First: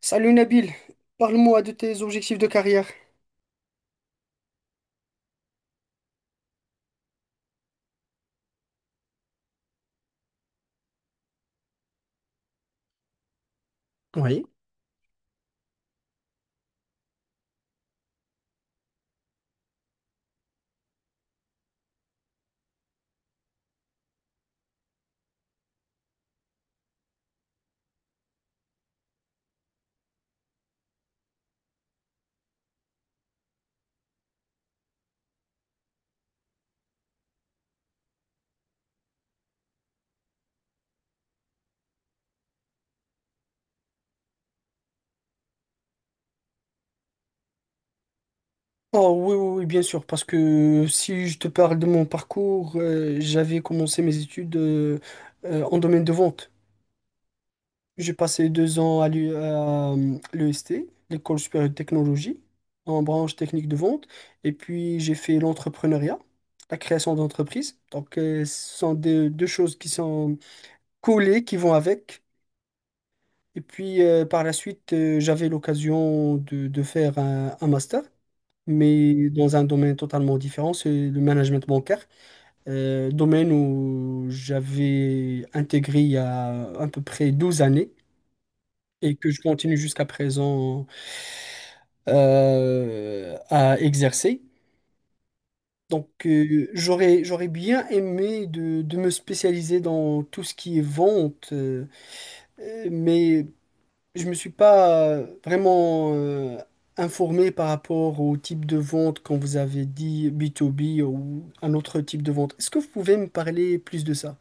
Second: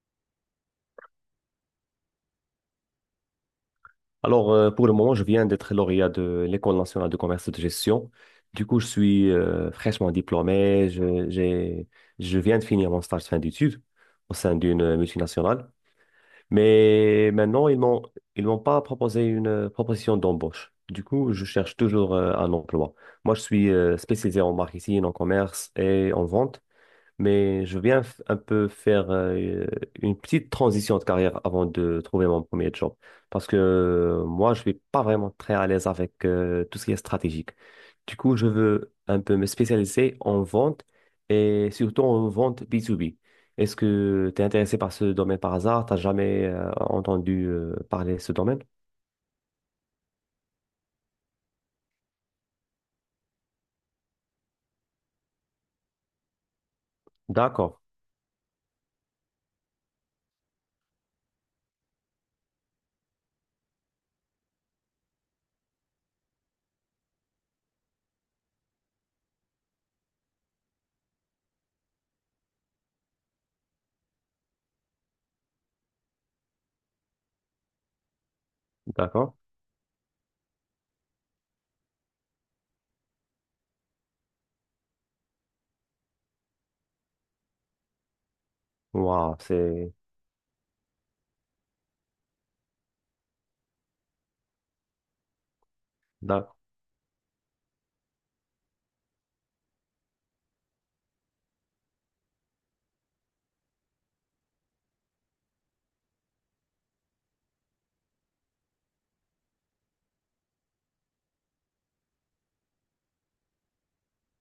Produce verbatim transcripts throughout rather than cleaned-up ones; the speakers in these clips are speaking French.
Salut Nabil, parle-moi de tes objectifs de carrière. Alors, euh, pour le moment, je viens d'être lauréat de l'École nationale de commerce et de gestion. Du coup, je suis euh, fraîchement diplômé. Je, j'ai- je viens de finir mon stage de fin d'études au sein d'une multinationale. Mais maintenant, ils m'ont, ils m'ont pas proposé une euh, proposition d'embauche. Du coup, je cherche toujours euh, un emploi. Moi, je suis euh, spécialisé en marketing, en commerce et en vente, mais je viens f- un peu faire euh, une petite transition de carrière avant de trouver mon premier job. Parce que euh, moi, je suis pas vraiment très à l'aise avec euh, tout ce qui est stratégique. Du coup, je veux un peu me spécialiser en vente, et surtout en vente B deux B. Est-ce que tu es intéressé par ce domaine par hasard? T'as jamais euh, entendu euh, parler de ce domaine? Oh oui, oui, oui, bien sûr, parce que si je te parle de mon parcours, euh, j'avais commencé mes études euh, euh, en domaine de vente. D'accord, J'ai passé deux ans à l'U- à, euh, l'E S T, l'École supérieure de technologie, en branche technique de vente, et puis j'ai fait l'entrepreneuriat, la création d'entreprise. Donc euh, ce sont deux, deux choses qui sont collées, qui vont avec. Et puis euh, par la suite, euh, j'avais l'occasion de, de faire un un master, mais d'accord. dans un domaine totalement différent, c'est le management bancaire, euh, domaine où j'avais intégré il y a à peu près douze années et que Waouh, je continue c'est... jusqu'à présent euh, à exercer. Donc, euh, j'aurais, j'aurais bien aimé de, de me spécialiser dans tout ce qui est vente, euh, euh, mais je me suis pas euh, vraiment euh, informé par rapport au type de vente quand vous avez dit b to b ou un autre type de vente. Est-ce que vous pouvez me parler plus de ça?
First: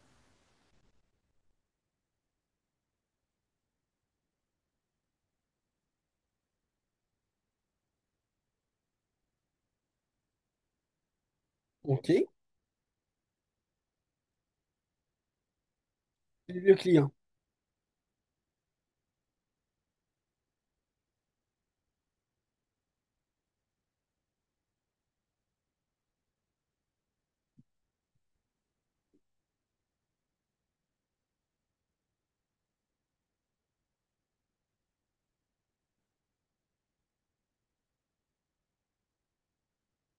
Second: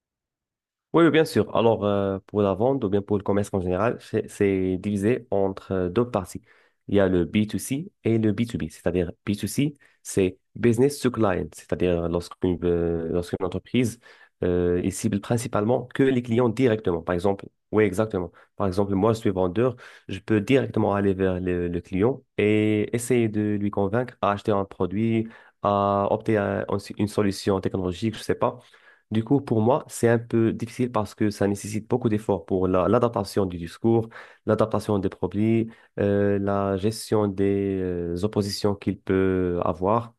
Oui, oui, bien sûr. Alors, euh, pour la vente ou bien pour le commerce en général, c'est c'est divisé entre euh, deux parties. Il y a le B deux C et le B deux B, c'est-à-dire B deux C, c'est business to client, c'est-à-dire euh, Ok. lorsqu'une euh, lorsqu'une entreprise euh, elle cible principalement que les clients Le directement. client. Par exemple, oui, exactement. Par exemple, moi, je suis vendeur, je peux directement aller vers le, le client et essayer de lui convaincre à acheter un produit, à opter à une solution technologique, je sais pas. Du coup, pour moi, c'est un peu difficile parce que ça nécessite beaucoup d'efforts pour la- l'adaptation du discours, l'adaptation des produits, euh, la gestion des euh, oppositions qu'il peut avoir.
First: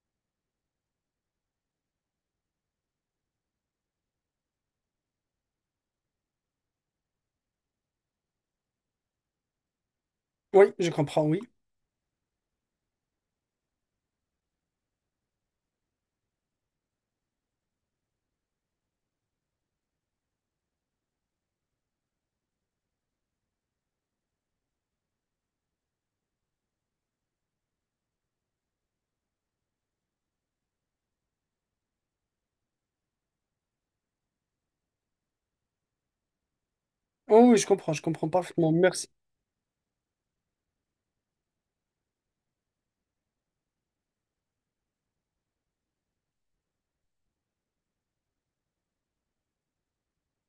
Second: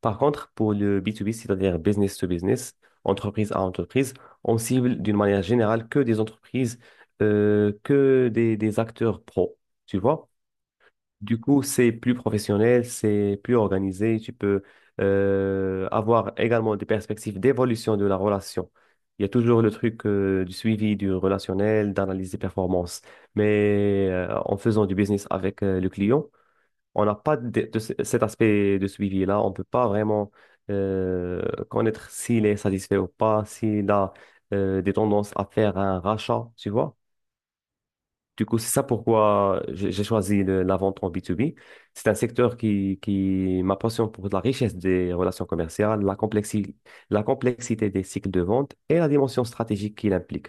Par contre, pour le B deux B, c'est-à-dire business to business, entreprise à entreprise, on cible d'une manière générale que des entreprises, euh, que des, des acteurs pro, tu vois. Oui, je comprends, Du oui. coup, c'est plus professionnel, c'est plus organisé. Tu peux euh, avoir également des perspectives d'évolution de la relation. Il y a toujours le truc euh, du suivi du relationnel, d'analyse des performances. Mais euh, en faisant du business avec euh, le client, on n'a pas de, de ce- cet aspect de suivi-là. On ne peut pas vraiment euh, connaître s'il est satisfait ou pas, s'il a euh, des tendances à faire un rachat, tu vois. Oh, oui, je comprends, je comprends Du coup, parfaitement. c'est ça Merci. pourquoi j'ai j'ai choisi le- la vente en B deux B. C'est un secteur qui, qui ma passion pour la richesse des relations commerciales, la complexi- la complexité des cycles de vente et la dimension stratégique qu'il implique.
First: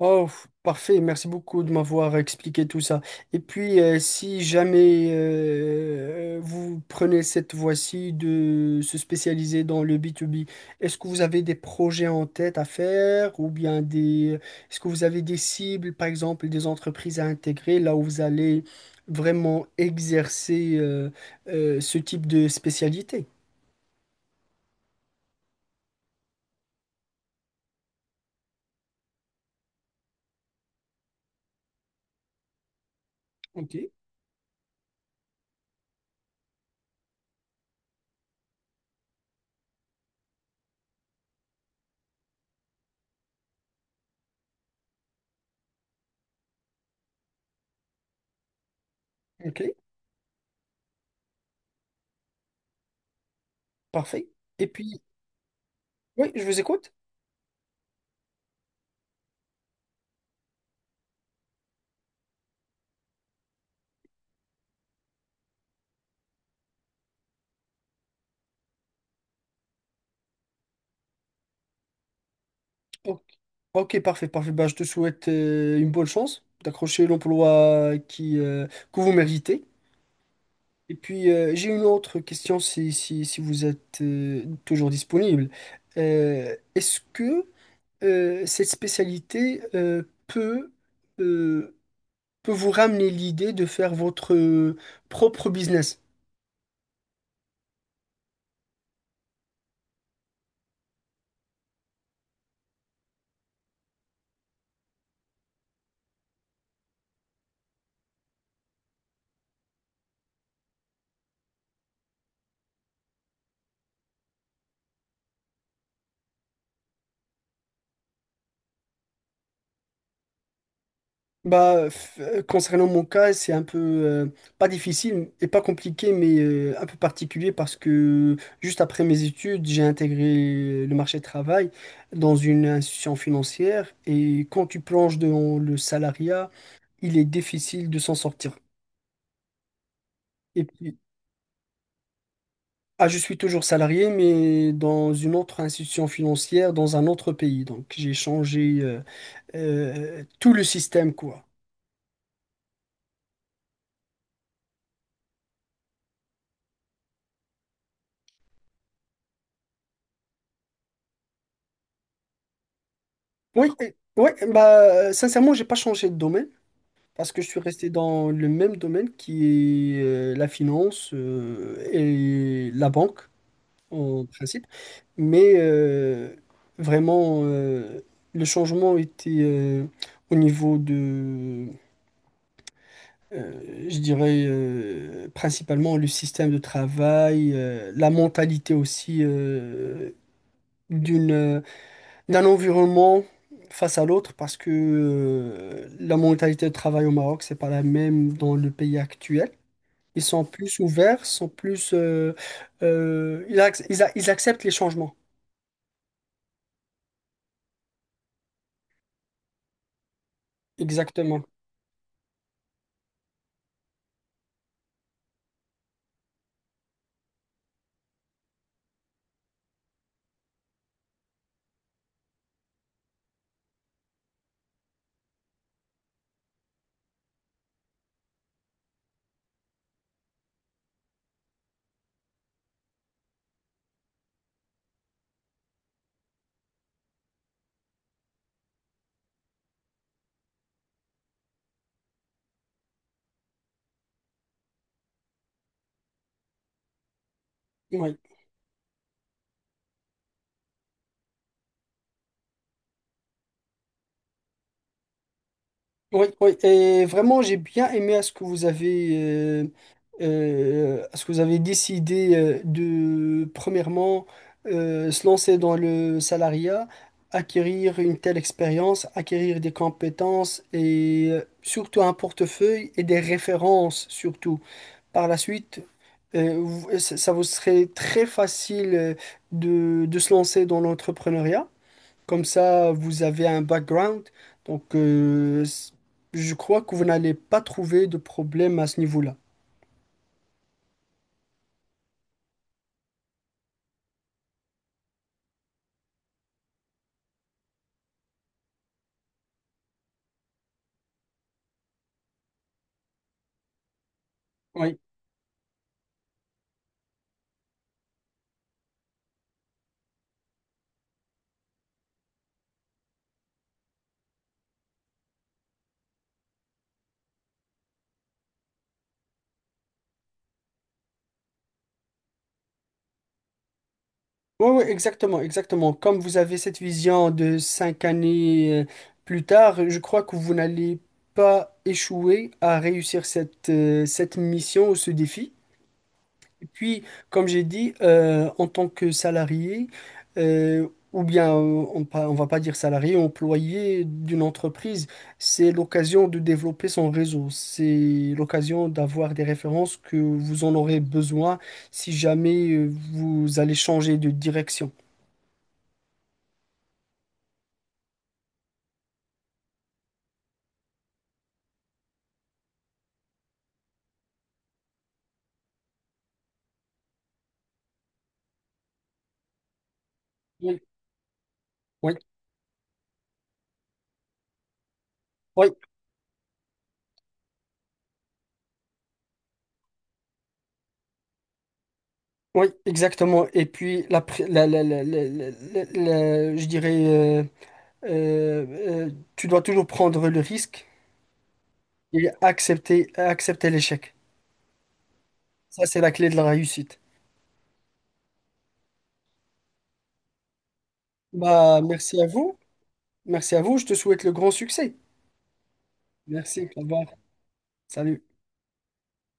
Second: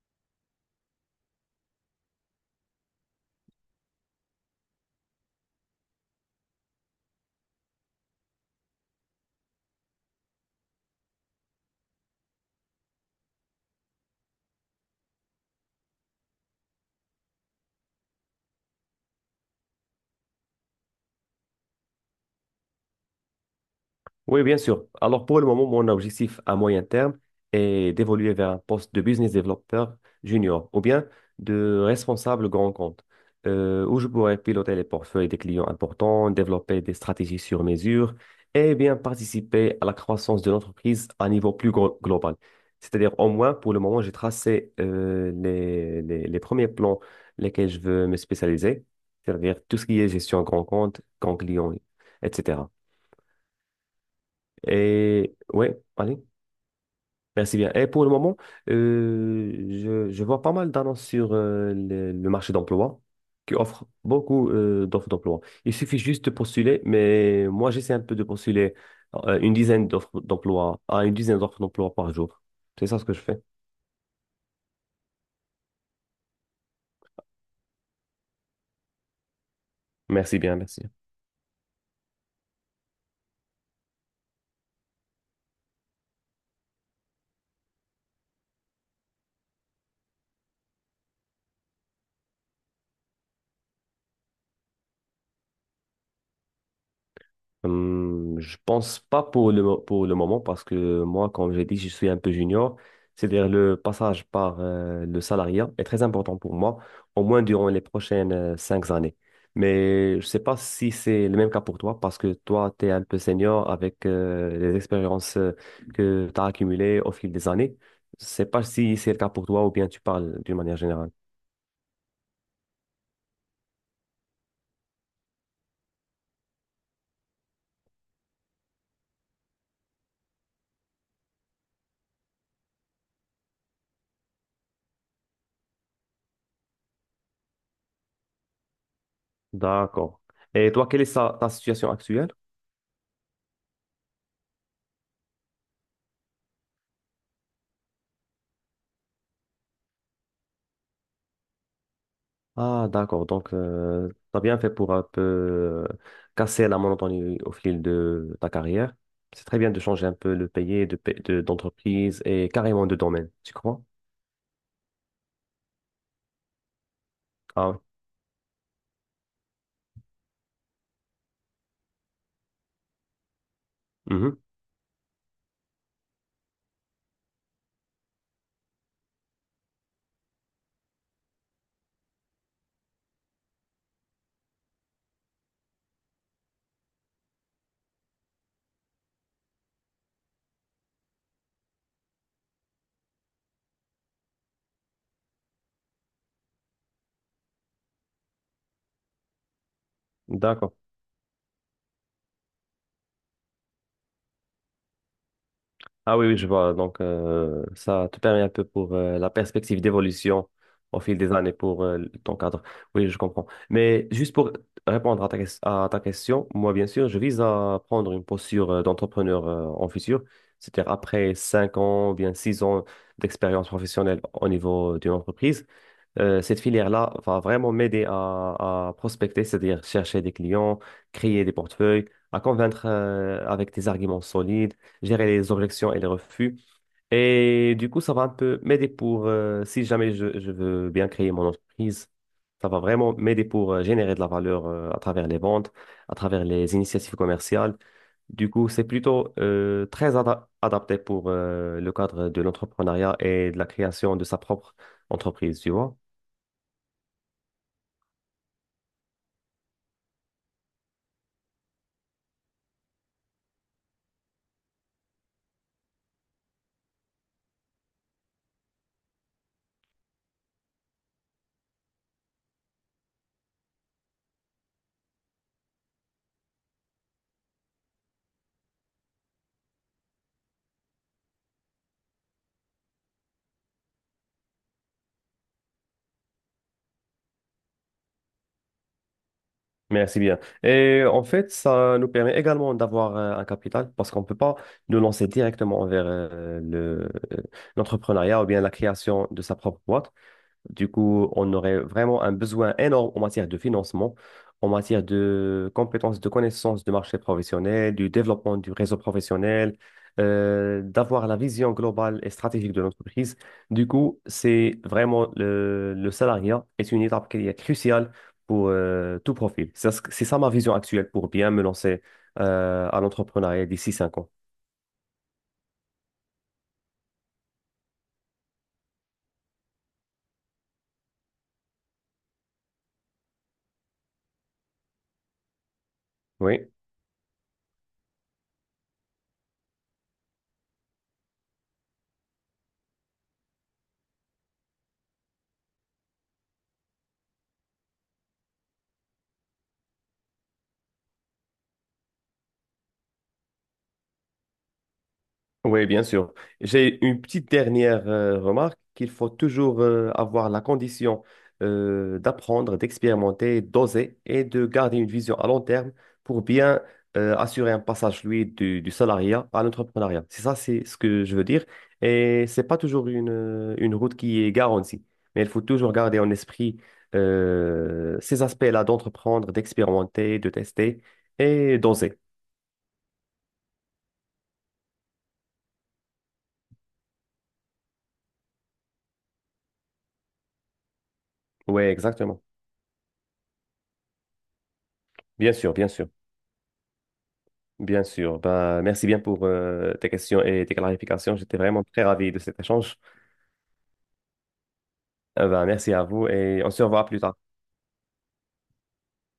Oh, parfait, merci beaucoup de m'avoir expliqué tout ça. Et puis, euh, si jamais euh, vous prenez cette voie-ci de se spécialiser dans le B to B, est-ce que vous avez des projets en tête à faire ou bien des... Est-ce que vous avez des cibles, par exemple, des entreprises à intégrer là où vous allez vraiment exercer euh, euh, ce type de spécialité? Oui, bien sûr. Alors pour le moment, mon objectif à moyen terme est d'évoluer vers un poste de business developer junior, ou bien de responsable grand compte, Ok. euh, où je pourrais piloter les portefeuilles des clients importants, développer des stratégies sur mesure et bien participer à la croissance de l'entreprise à un niveau plus gro- global. C'est-à-dire, au moins, pour le moment, j'ai tracé euh, les, les, les premiers plans lesquels je veux me spécialiser, c'est-à-dire Ok, tout ce qui est gestion grand compte, grand client, et cetera. parfait. Et puis, Et ouais, allez, oui, je vous écoute. merci bien. Et pour le moment, euh, je, je vois pas mal d'annonces sur euh, le, le marché d'emploi qui offre beaucoup euh, d'offres d'emploi. Il suffit juste de postuler, mais moi j'essaie un peu de postuler euh, une dizaine d'offres d'emploi à une dizaine d'offres d'emploi par jour. C'est ça ce que Ok. je fais. Ok, parfait, parfait. Bah, je te souhaite euh, une bonne chance d'accrocher l'emploi qui, euh, que vous méritez. Merci bien, merci. Et puis, euh, j'ai une autre question si, si, si vous êtes euh, toujours disponible. Euh, est-ce que euh, cette spécialité euh, peut, euh, peut vous ramener l'idée de faire votre euh, propre business? Hum, je pense pas pour le, mo- pour le moment parce que moi, comme j'ai dit, je suis un peu junior. C'est-à-dire le passage par euh, le salariat est très important pour moi, au moins durant les prochaines euh, cinq années. Mais je sais pas si c'est le même cas pour toi parce que toi, tu es un peu senior avec euh, les expériences euh, que tu as accumulées au fil des années. Je sais pas si c'est le cas pour toi ou bien tu parles d'une manière générale. Bah, f- euh, concernant mon cas, c'est un peu euh, pas difficile et pas compliqué, mais euh, un peu particulier parce que juste après mes études, j'ai intégré le marché du travail dans une institution financière et quand tu plonges dans le salariat, il est difficile de s'en sortir. D'accord. Et Et toi, puis, quelle est sa- ta situation actuelle? ah, je suis toujours salarié, mais dans une autre institution financière, dans un autre pays. Donc, j'ai changé euh, euh, tout le système, quoi. Ah, d'accord. Donc, euh, tu as bien fait pour un peu euh, casser la monotonie au fil de ta carrière. C'est très bien de changer un peu le pays, de, pa- de- d'entreprise et carrément de domaine, tu Oui, crois? et ouais, bah, sincèrement, j'ai pas changé de domaine. Parce que je suis Ah, oui. resté dans le même domaine qui est euh, la finance euh, et la banque en Mhm. principe, mais euh, vraiment euh, le changement était euh, au niveau de, euh, je dirais euh, principalement le système de travail, euh, la mentalité aussi euh, d'une d'un environnement face à l'autre parce que euh, la mentalité de travail au Maroc c'est pas la même dans le pays actuel. Ils sont D'accord. plus ouverts, sont plus, euh, euh, ils, ac- ils a- ils acceptent les changements. Ah oui, oui, je vois. Donc, euh, ça te permet un peu pour euh, la perspective d'évolution au fil des Exactement. années pour euh, ton cadre. Oui, je comprends. Mais juste pour répondre à ta, ques- à ta question, moi, bien sûr, je vise à prendre une posture euh, d'entrepreneur euh, en futur, c'est-à-dire après cinq ans ou bien six ans d'expérience professionnelle au niveau d'une entreprise. Euh, cette filière-là va vraiment m'aider à, à prospecter, c'est-à-dire chercher des clients, créer des portefeuilles, à convaincre euh, avec des arguments solides, gérer les objections et les refus. Et du coup, ça va un peu m'aider pour, euh, si jamais je, je veux bien créer mon entreprise, ça va vraiment m'aider pour euh, générer de la valeur euh, à travers les ventes, à travers les initiatives commerciales. Oui, Du coup, c'est plutôt euh, très ada- adapté pour euh, le cadre de l'entrepreneuriat et de la création de sa propre entreprise, tu vois. oui, oui. Et vraiment, j'ai bien aimé à ce que vous avez, euh, euh, à ce que vous avez décidé euh, de, premièrement, euh, se lancer dans le salariat, acquérir une telle expérience, acquérir des compétences et euh, surtout un portefeuille et des références surtout. Par la suite, euh, vous- euh, ça ça vous serait très facile euh, de, de se lancer dans l'entrepreneuriat. Comme ça, vous avez un background. Donc, euh, s- je crois que vous n'allez pas trouver de problème à ce niveau-là. Merci bien. Et en fait, ça nous permet également d'avoir euh, un capital parce qu'on ne peut pas nous lancer directement vers euh, le, euh, l'entrepreneuriat ou bien la création de sa propre boîte. Du coup, on aurait vraiment un besoin énorme en matière de financement, en Oui, matière de compétences, de connaissances du marché professionnel, du développement du réseau professionnel, euh, d'avoir la vision globale et stratégique de l'entreprise. Du coup, c'est vraiment le, le salariat est une étape qui est cruciale pour euh, tout profil. C'est ça, c'est ça ma vision actuelle pour bien me lancer euh, à l'entrepreneuriat d'ici cinq ans. oui, oui, exactement, exactement. Comme vous avez cette vision de cinq années euh, plus tard, je crois que vous n'allez pas échouer à réussir cette, euh, cette mission ou ce défi. Et Oui. puis, comme j'ai dit, euh, en tant que salarié, euh, ou bien euh, on, pa- on va pas dire salarié, employé d'une entreprise, c'est l'occasion de développer son réseau. C'est l'occasion d'avoir des références que vous en aurez besoin si jamais euh, vous allez changer de direction. Oui, bien sûr. J'ai une petite dernière euh, remarque qu'il faut toujours euh, avoir la condition euh, d'apprendre, d'expérimenter, d'oser et de garder une vision à long terme pour bien euh, assurer un passage, lui, du, du salariat à l'entrepreneuriat. C'est ça, Oui, c'est ce que je veux dire. oui, Et c'est pas toujours une, euh, une route qui est garantie, mais il faut oui, toujours garder en esprit euh, ces aspects-là d'entreprendre, d'expérimenter, de tester et d'oser. oui, exactement. Et puis, la, pré- la, la, la, la- la- la- la- je dirais, euh, euh, euh, tu dois toujours prendre le risque Oui, et exactement. accepter, accepter l'échec. Bien sûr, Ça, bien c'est sûr. la clé de la réussite. Bien sûr. Bah, merci bien pour euh, tes questions et tes clarifications. J'étais Bah, vraiment très merci à ravi de vous. cet échange. Merci à vous. Je te souhaite le grand succès. Euh, bah, merci à vous et Merci. on Au se revoir. revoit plus tard. Salut.